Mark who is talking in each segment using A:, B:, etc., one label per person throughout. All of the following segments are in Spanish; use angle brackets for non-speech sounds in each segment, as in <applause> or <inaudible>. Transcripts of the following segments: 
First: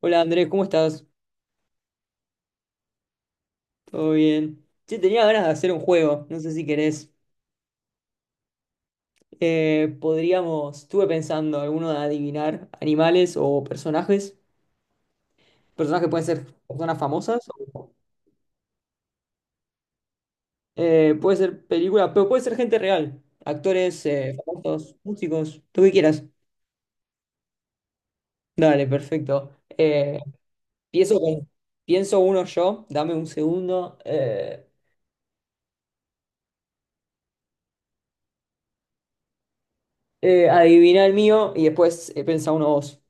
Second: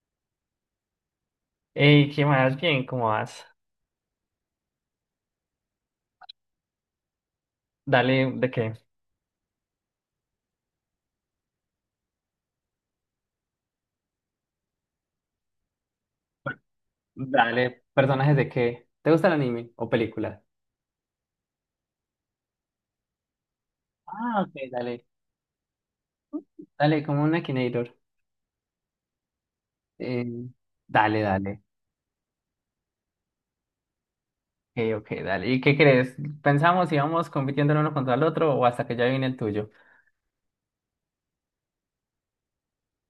A: Hola Andrés, ¿cómo estás?
B: Ey, ¿qué más? Bien, ¿cómo vas?
A: ¿Todo bien? Che, tenía ganas de hacer un juego, no sé si querés.
B: Dale, ¿de qué?
A: Podríamos, estuve pensando, alguno de adivinar animales o personajes. Personajes pueden ser personas famosas,
B: Dale,
A: o-
B: personajes de qué. ¿Te gusta el anime o película?
A: puede ser película, pero puede ser gente real. Actores,
B: Ah, ok,
A: famosos,
B: dale.
A: músicos, tú que quieras.
B: Dale, como una Akinator.
A: Dale, perfecto. Eh,
B: Eh,
A: pienso,
B: Dale,
A: con-
B: dale.
A: pienso uno yo, dame un segundo.
B: Ok, ok, dale. ¿Y qué crees? ¿Pensamos si vamos compitiendo el uno contra el otro o hasta que ya viene el tuyo?
A: Adivina el mío y después pensá uno vos.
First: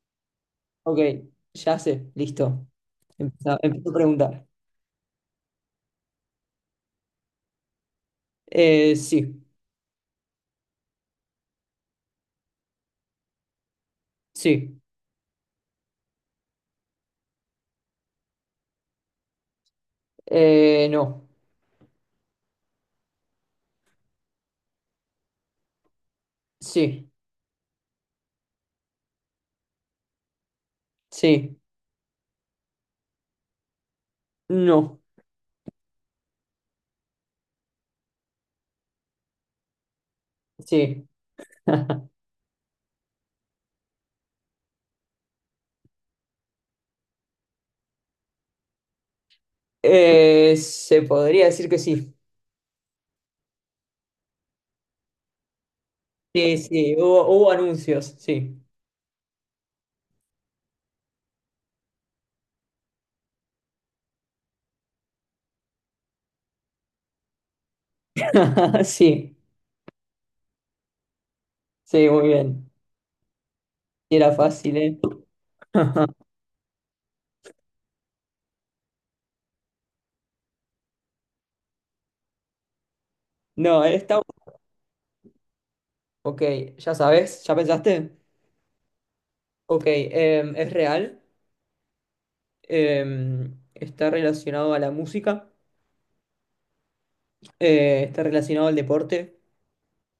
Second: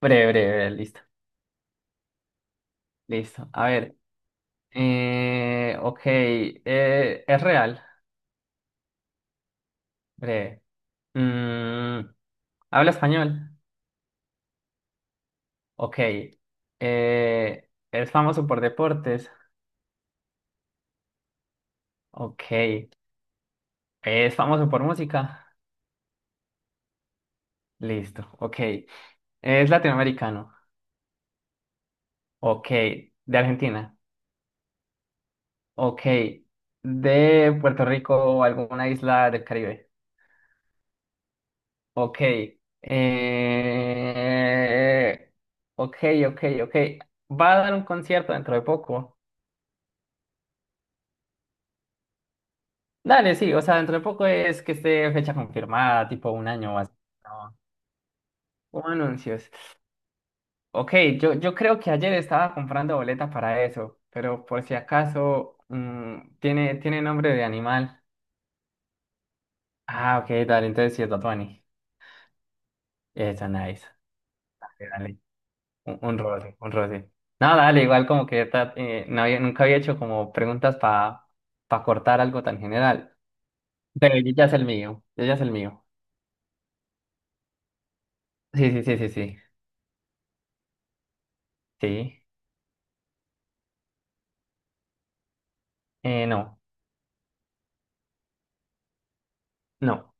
B: Breve, breve, breve,
A: Ok,
B: listo.
A: ya sé, listo.
B: Listo.
A: Empiezo,
B: A
A: empiezo a
B: ver.
A: preguntar.
B: Ok. ¿Es real?
A: Sí,
B: Breve. Mm, ¿Habla español?
A: sí,
B: Ok. ¿Es famoso por deportes?
A: no,
B: Ok. ¿Es famoso por música?
A: sí,
B: Listo. Ok. ¿Es latinoamericano?
A: sí,
B: Ok. ¿De Argentina?
A: no,
B: Ok. ¿De Puerto Rico o alguna isla del Caribe?
A: sí. <laughs>
B: Ok. Eh... Ok, ok, ok. ¿Va a dar un concierto dentro de poco?
A: Se podría decir que sí.
B: Dale, sí. O sea, dentro de poco es que esté fecha confirmada, tipo un
A: Sí,
B: año o así.
A: sí, hubo
B: No.
A: anuncios, sí.
B: O anuncios. Ok, yo creo que ayer estaba comprando boleta para eso, pero por si acaso tiene nombre de animal.
A: <laughs> Sí,
B: Ah, ok, dale, entonces sí es Bad Bunny.
A: sí, muy bien.
B: Eso, nice.
A: Sí, era fácil,
B: Dale,
A: ¿eh?
B: dale. Un,
A: <laughs>
B: un roce, un roce. No, dale, igual como que nunca había hecho como preguntas para cortar algo tan general.
A: No,
B: Pero
A: está...
B: yo ya es el mío, yo ya es el mío.
A: Ok, ya sabes, ¿ya pensaste?
B: Sí, sí, sí, sí, sí.
A: Ok, es real,
B: Sí.
A: está relacionado a la música,
B: No,
A: está relacionado al deporte.
B: no.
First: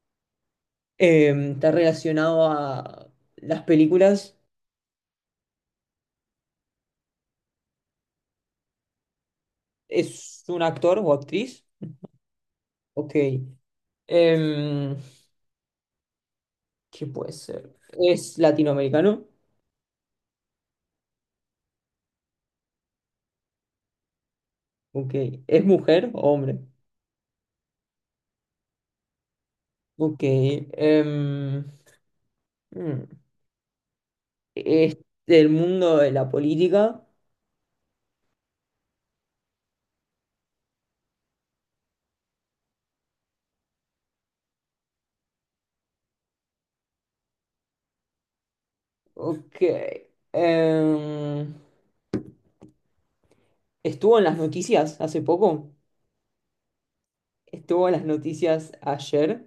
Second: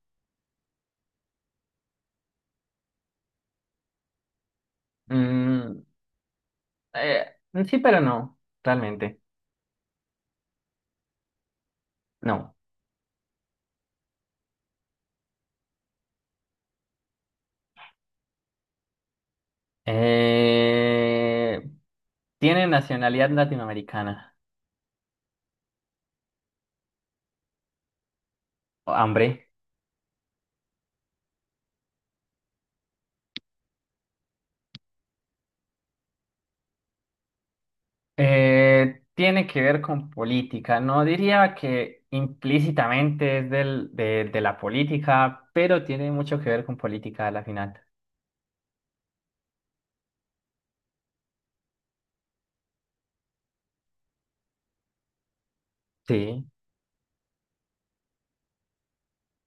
A: Está relacionado a las películas.
B: Mm, eh, sí, pero no, realmente.
A: ¿Es un actor o actriz?
B: No.
A: Ok. Em, ¿Qué puede ser? ¿Es latinoamericano?
B: Eh, Tiene nacionalidad latinoamericana.
A: Ok. ¿Es mujer o hombre?
B: Hombre.
A: Ok. Mm, ¿Es del mundo de la política?
B: Tiene que ver con política. No diría que implícitamente es del, de la política, pero tiene mucho que ver con política a la final.
A: Ok. em, ¿Estuvo en las noticias hace poco?
B: Sí.
A: ¿Estuvo en las noticias ayer?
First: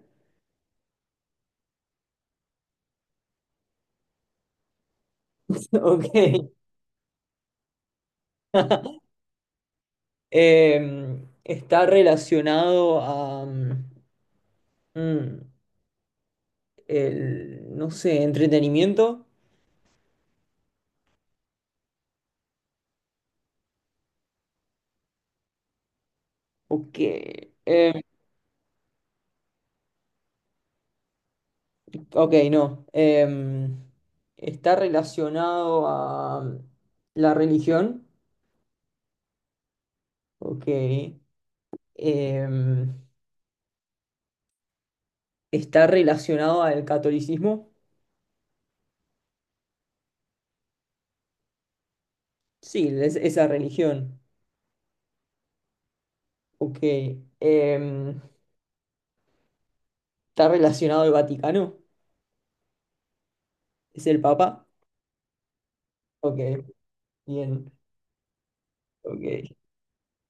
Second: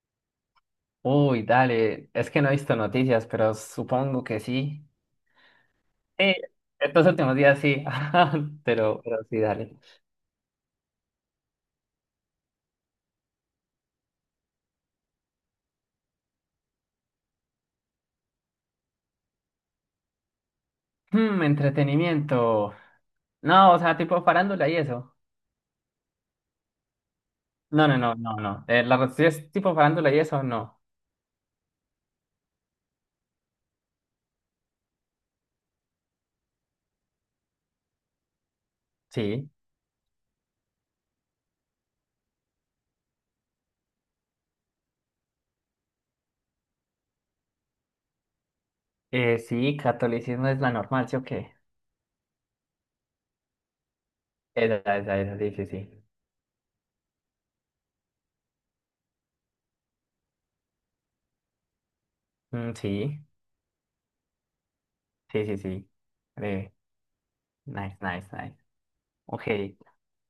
B: Uy, dale. Es que no he visto noticias, pero supongo que sí.
A: <laughs>
B: Sí,
A: Ok.
B: estos últimos días sí. <laughs>
A: <laughs>
B: Pero sí, dale.
A: Está relacionado a mm, el, no sé, entretenimiento.
B: Entretenimiento. No, o sea, tipo farándula y eso.
A: Ok.
B: No, no,
A: em,
B: no, no, no. La cuestión es tipo farándula y eso, no.
A: ok, no. Está relacionado a la religión.
B: Sí.
A: Ok. Em, Está relacionado al catolicismo.
B: Sí, catolicismo es la normal, ¿sí o qué?
A: Sí, es, esa religión.
B: Esa, sí, sí, sí.
A: Ok. Em, Está relacionado al Vaticano.
B: Mm, sí,
A: Es el Papa.
B: sí, sí, sí.
A: Ok.
B: Eh,
A: Bien,
B: Nice, nice, nice. Ok,
A: ok.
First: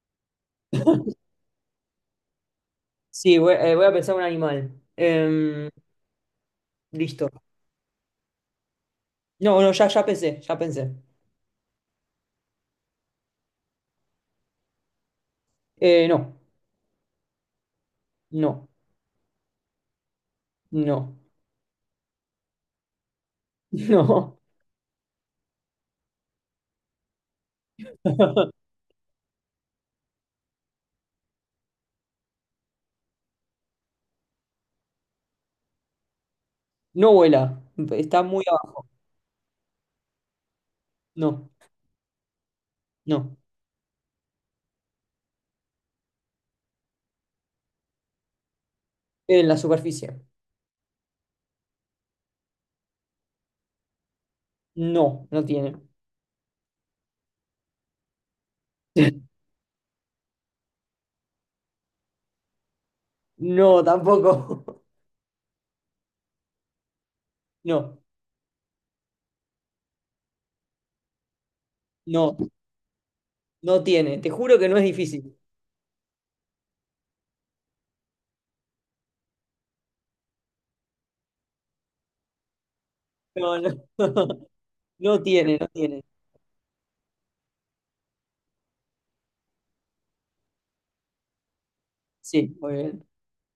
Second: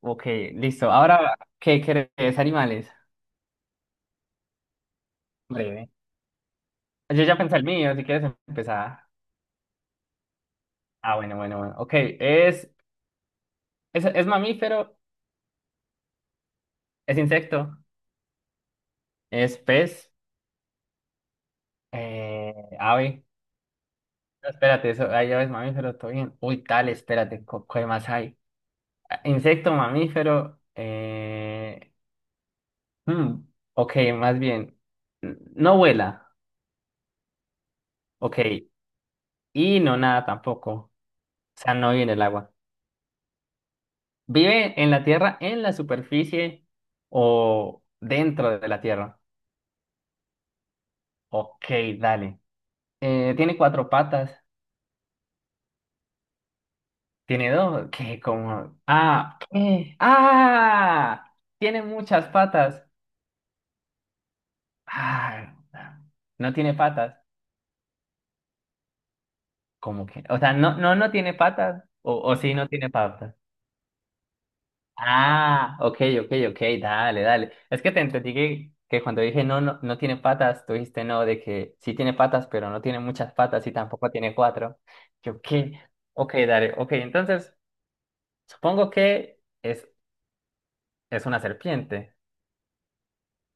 B: ok, listo. Ahora, ¿qué querés, animales?
A: Sí, voy, voy a pensar un animal.
B: Breve. Yo
A: Listo.
B: ya pensé el mío, si quieres empezar.
A: No, no, ya pensé, ya pensé.
B: Ah, bueno, bueno, bueno. Ok, es mamífero,
A: No,
B: es insecto,
A: no,
B: es pez,
A: no,
B: ave.
A: <laughs> no.
B: No, espérate, eso, hay aves mamíferos, todo bien. Uy, tal, espérate, ¿qué más hay?
A: <laughs>
B: Insecto, mamífero. Hmm, ok, más bien. No vuela.
A: No vuela. Está muy
B: Ok.
A: abajo.
B: Y no nada tampoco. O
A: No,
B: sea, no vive en el agua.
A: no.
B: ¿Vive en la tierra, en la superficie o dentro de la tierra?
A: En la superficie.
B: Ok, dale. Tiene cuatro patas.
A: No, no tiene.
B: Tiene dos. <laughs> ¿Qué? Como. Ah,
A: <laughs>
B: ¿qué? ¡Ah! Tiene muchas patas.
A: No, tampoco. <laughs>
B: Ah, no tiene patas.
A: No,
B: ¿Cómo que? O sea, no, no, no tiene patas. O
A: no,
B: sí, no tiene patas.
A: no tiene. Te juro que no es difícil.
B: Ah, ok, ok, ok, dale, dale. Es que te entendí que cuando dije no, no, no tiene patas, tú dijiste no, de que sí tiene patas, pero no tiene muchas
A: No,
B: patas y
A: no.
B: tampoco tiene
A: <laughs>
B: cuatro.
A: No
B: Yo,
A: tiene, no
B: ¿qué?
A: tiene.
B: Ok, dale, ok. Entonces, supongo que es una serpiente.
A: Sí, muy bien.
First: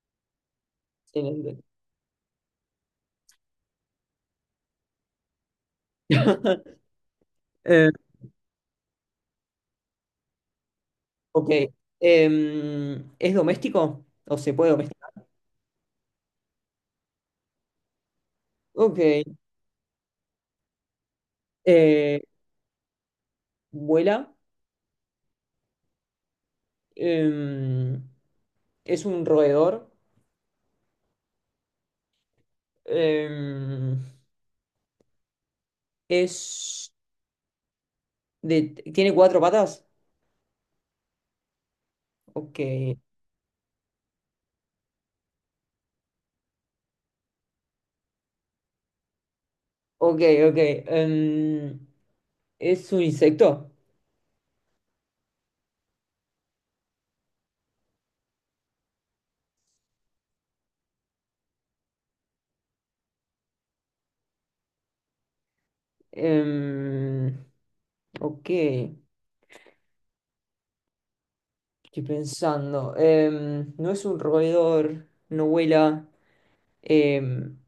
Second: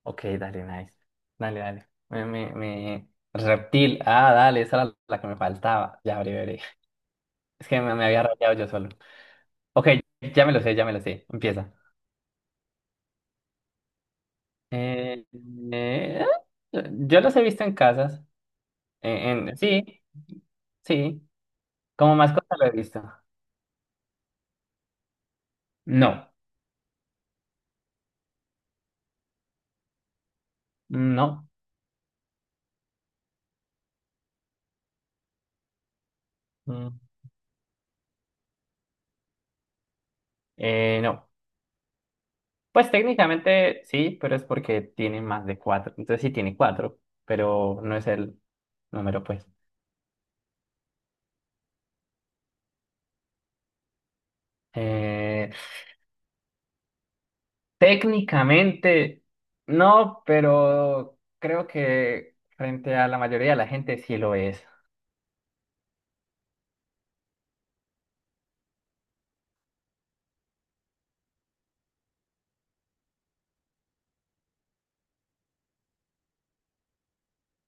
B: Ok, dale, nice. Dale,
A: Excelente.
B: dale. Reptil. Ah, dale, esa era la que me faltaba. Ya, breve, breve.
A: <laughs>
B: Es que
A: Em,
B: me había rayado yo solo. Ok, ya me lo sé, ya me lo sé.
A: Ok.
B: Empieza.
A: ¿Es doméstico? ¿O se puede domesticar?
B: Eh, eh, yo los he visto en casas.
A: Ok.
B: Sí, sí. Como
A: Eh,
B: mascota lo he visto.
A: ¿Vuela?
B: No,
A: Em, ¿Es un roedor?
B: no.
A: Em,
B: mm,
A: ¿es de, ¿Tiene cuatro patas?
B: no.
A: Ok.
B: Pues técnicamente sí, pero es porque tiene más de cuatro. Entonces sí tiene cuatro, pero no es el número, pues.
A: Ok, ok. ¿Es un insecto?
B: Eh, Técnicamente no, pero creo que frente a la mayoría de la gente sí lo es.
A: Em, ok. Estoy pensando. No es un roedor, no vuela. Em,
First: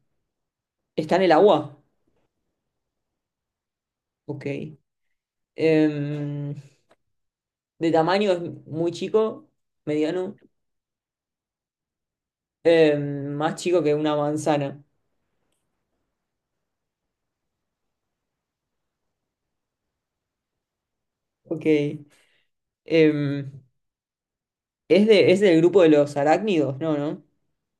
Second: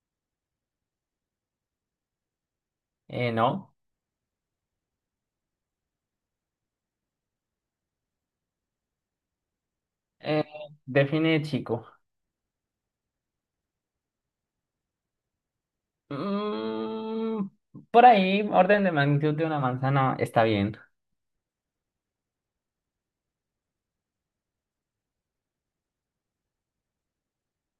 A: ¿Está en el agua?
B: No.
A: Ok. Em, de tamaño es muy chico, mediano,
B: Eh, Define chico.
A: más chico que una manzana.
B: Mm, por ahí, orden de magnitud de una manzana está bien.
A: Ok. Em, ¿es del grupo de los arácnidos? No, ¿no?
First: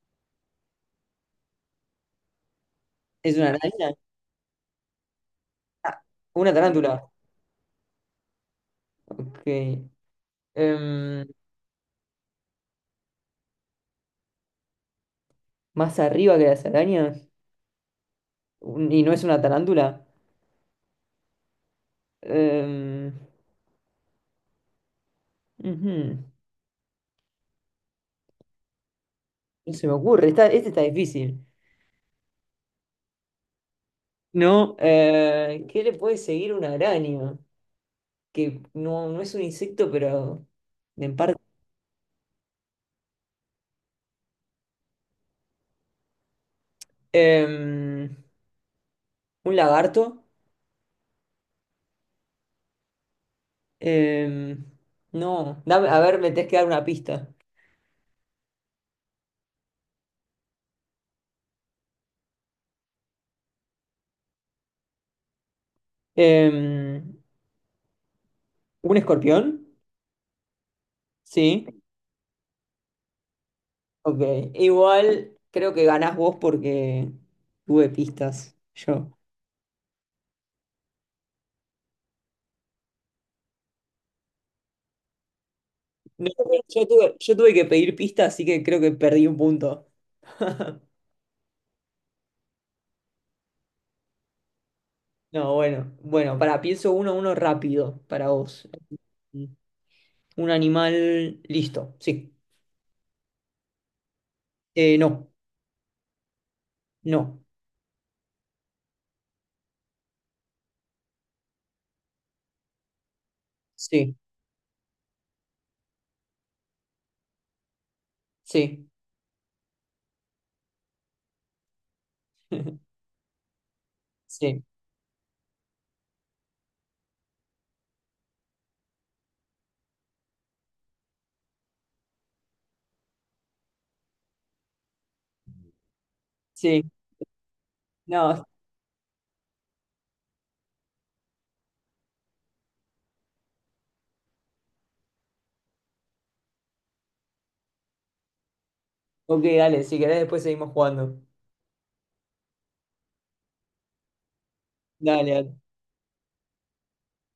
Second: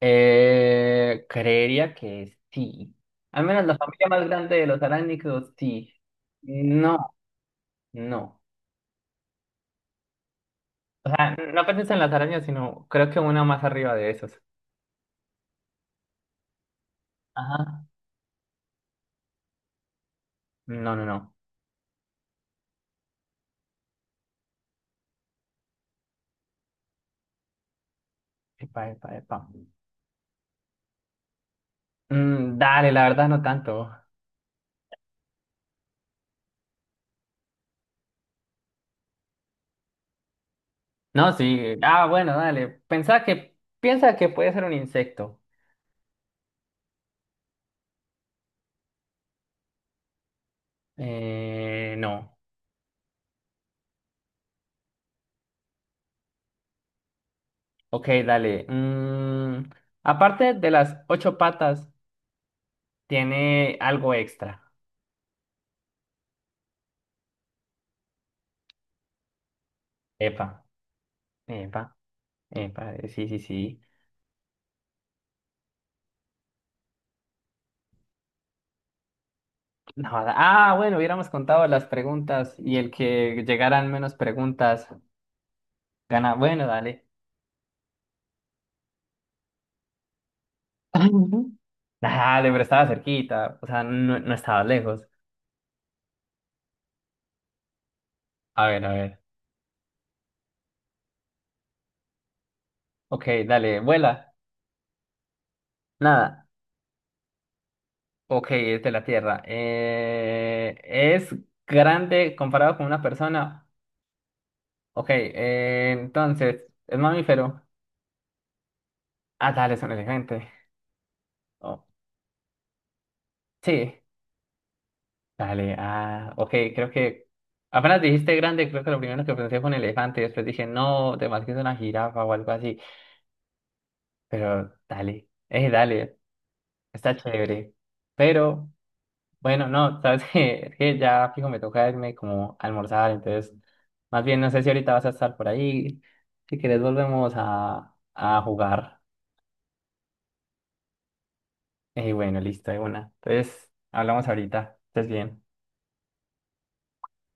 B: Creería que sí.
A: ¿Es
B: Al
A: una
B: menos la
A: araña?
B: familia más grande de los arácnidos, sí.
A: Ah, una tarántula.
B: No, no.
A: Ok.
B: O
A: Em,
B: sea, no pensé en las arañas, sino creo que una más arriba de esos.
A: ¿Más arriba que las arañas?
B: Ajá.
A: ¿Y no es una tarántula?
B: No, no, no.
A: Em, ujú.
B: Epa, epa, epa.
A: No se me ocurre, está, este está difícil.
B: Mm, dale, la verdad no tanto.
A: No, ¿Qué le puede seguir una araña? Que no es un insecto, pero en
B: No,
A: parte.
B: sí. Ah, bueno, dale. Piensa que puede ser un insecto.
A: Em, un lagarto.
B: No.
A: Em, no, dame, a ver, me tenés que dar una pista.
B: Ok, dale. Aparte de las ocho patas, tiene algo extra.
A: Em, un escorpión.
B: Epa,
A: Sí,
B: epa, epa, sí, sí, sí.
A: ok. Igual creo que ganás vos porque tuve pistas. Yo.
B: No, ah, bueno, hubiéramos contado las preguntas y el que llegaran menos preguntas
A: No,
B: gana. Bueno, dale.
A: yo tuve que pedir pistas, así que creo que perdí un punto.
B: <laughs> Dale, pero estaba cerquita, o sea, no, no estaba lejos.
A: No, bueno, bueno, para, pienso uno, uno rápido para
B: A
A: vos.
B: ver, a ver.
A: Un animal, listo, sí.
B: Ok, dale, vuela.
A: No.
B: Nada.
A: No,
B: Ok, es de la Tierra. ¿Es grande comparado con una persona?
A: sí,
B: Ok, entonces, ¿es mamífero?
A: sí,
B: Ah, dale, es un elefante. Oh,
A: <laughs>
B: sí,
A: sí,
B: dale, ah, ok, creo que apenas dijiste grande, creo que lo primero que pensé fue un elefante, y después dije, no, de más que es una jirafa o algo así, pero dale, dale,
A: sí.
B: está chévere.
A: No,
B: Pero, bueno, no, <laughs> sabes que, es que ya fijo me toca irme como a almorzar, entonces, más bien no sé si ahorita vas a estar por ahí, si quieres volvemos a jugar.
A: ok, dale, si querés después seguimos jugando.
B: Bueno, listo, de una. Entonces, hablamos ahorita. Estés
A: Dale,
B: bien.
A: dale.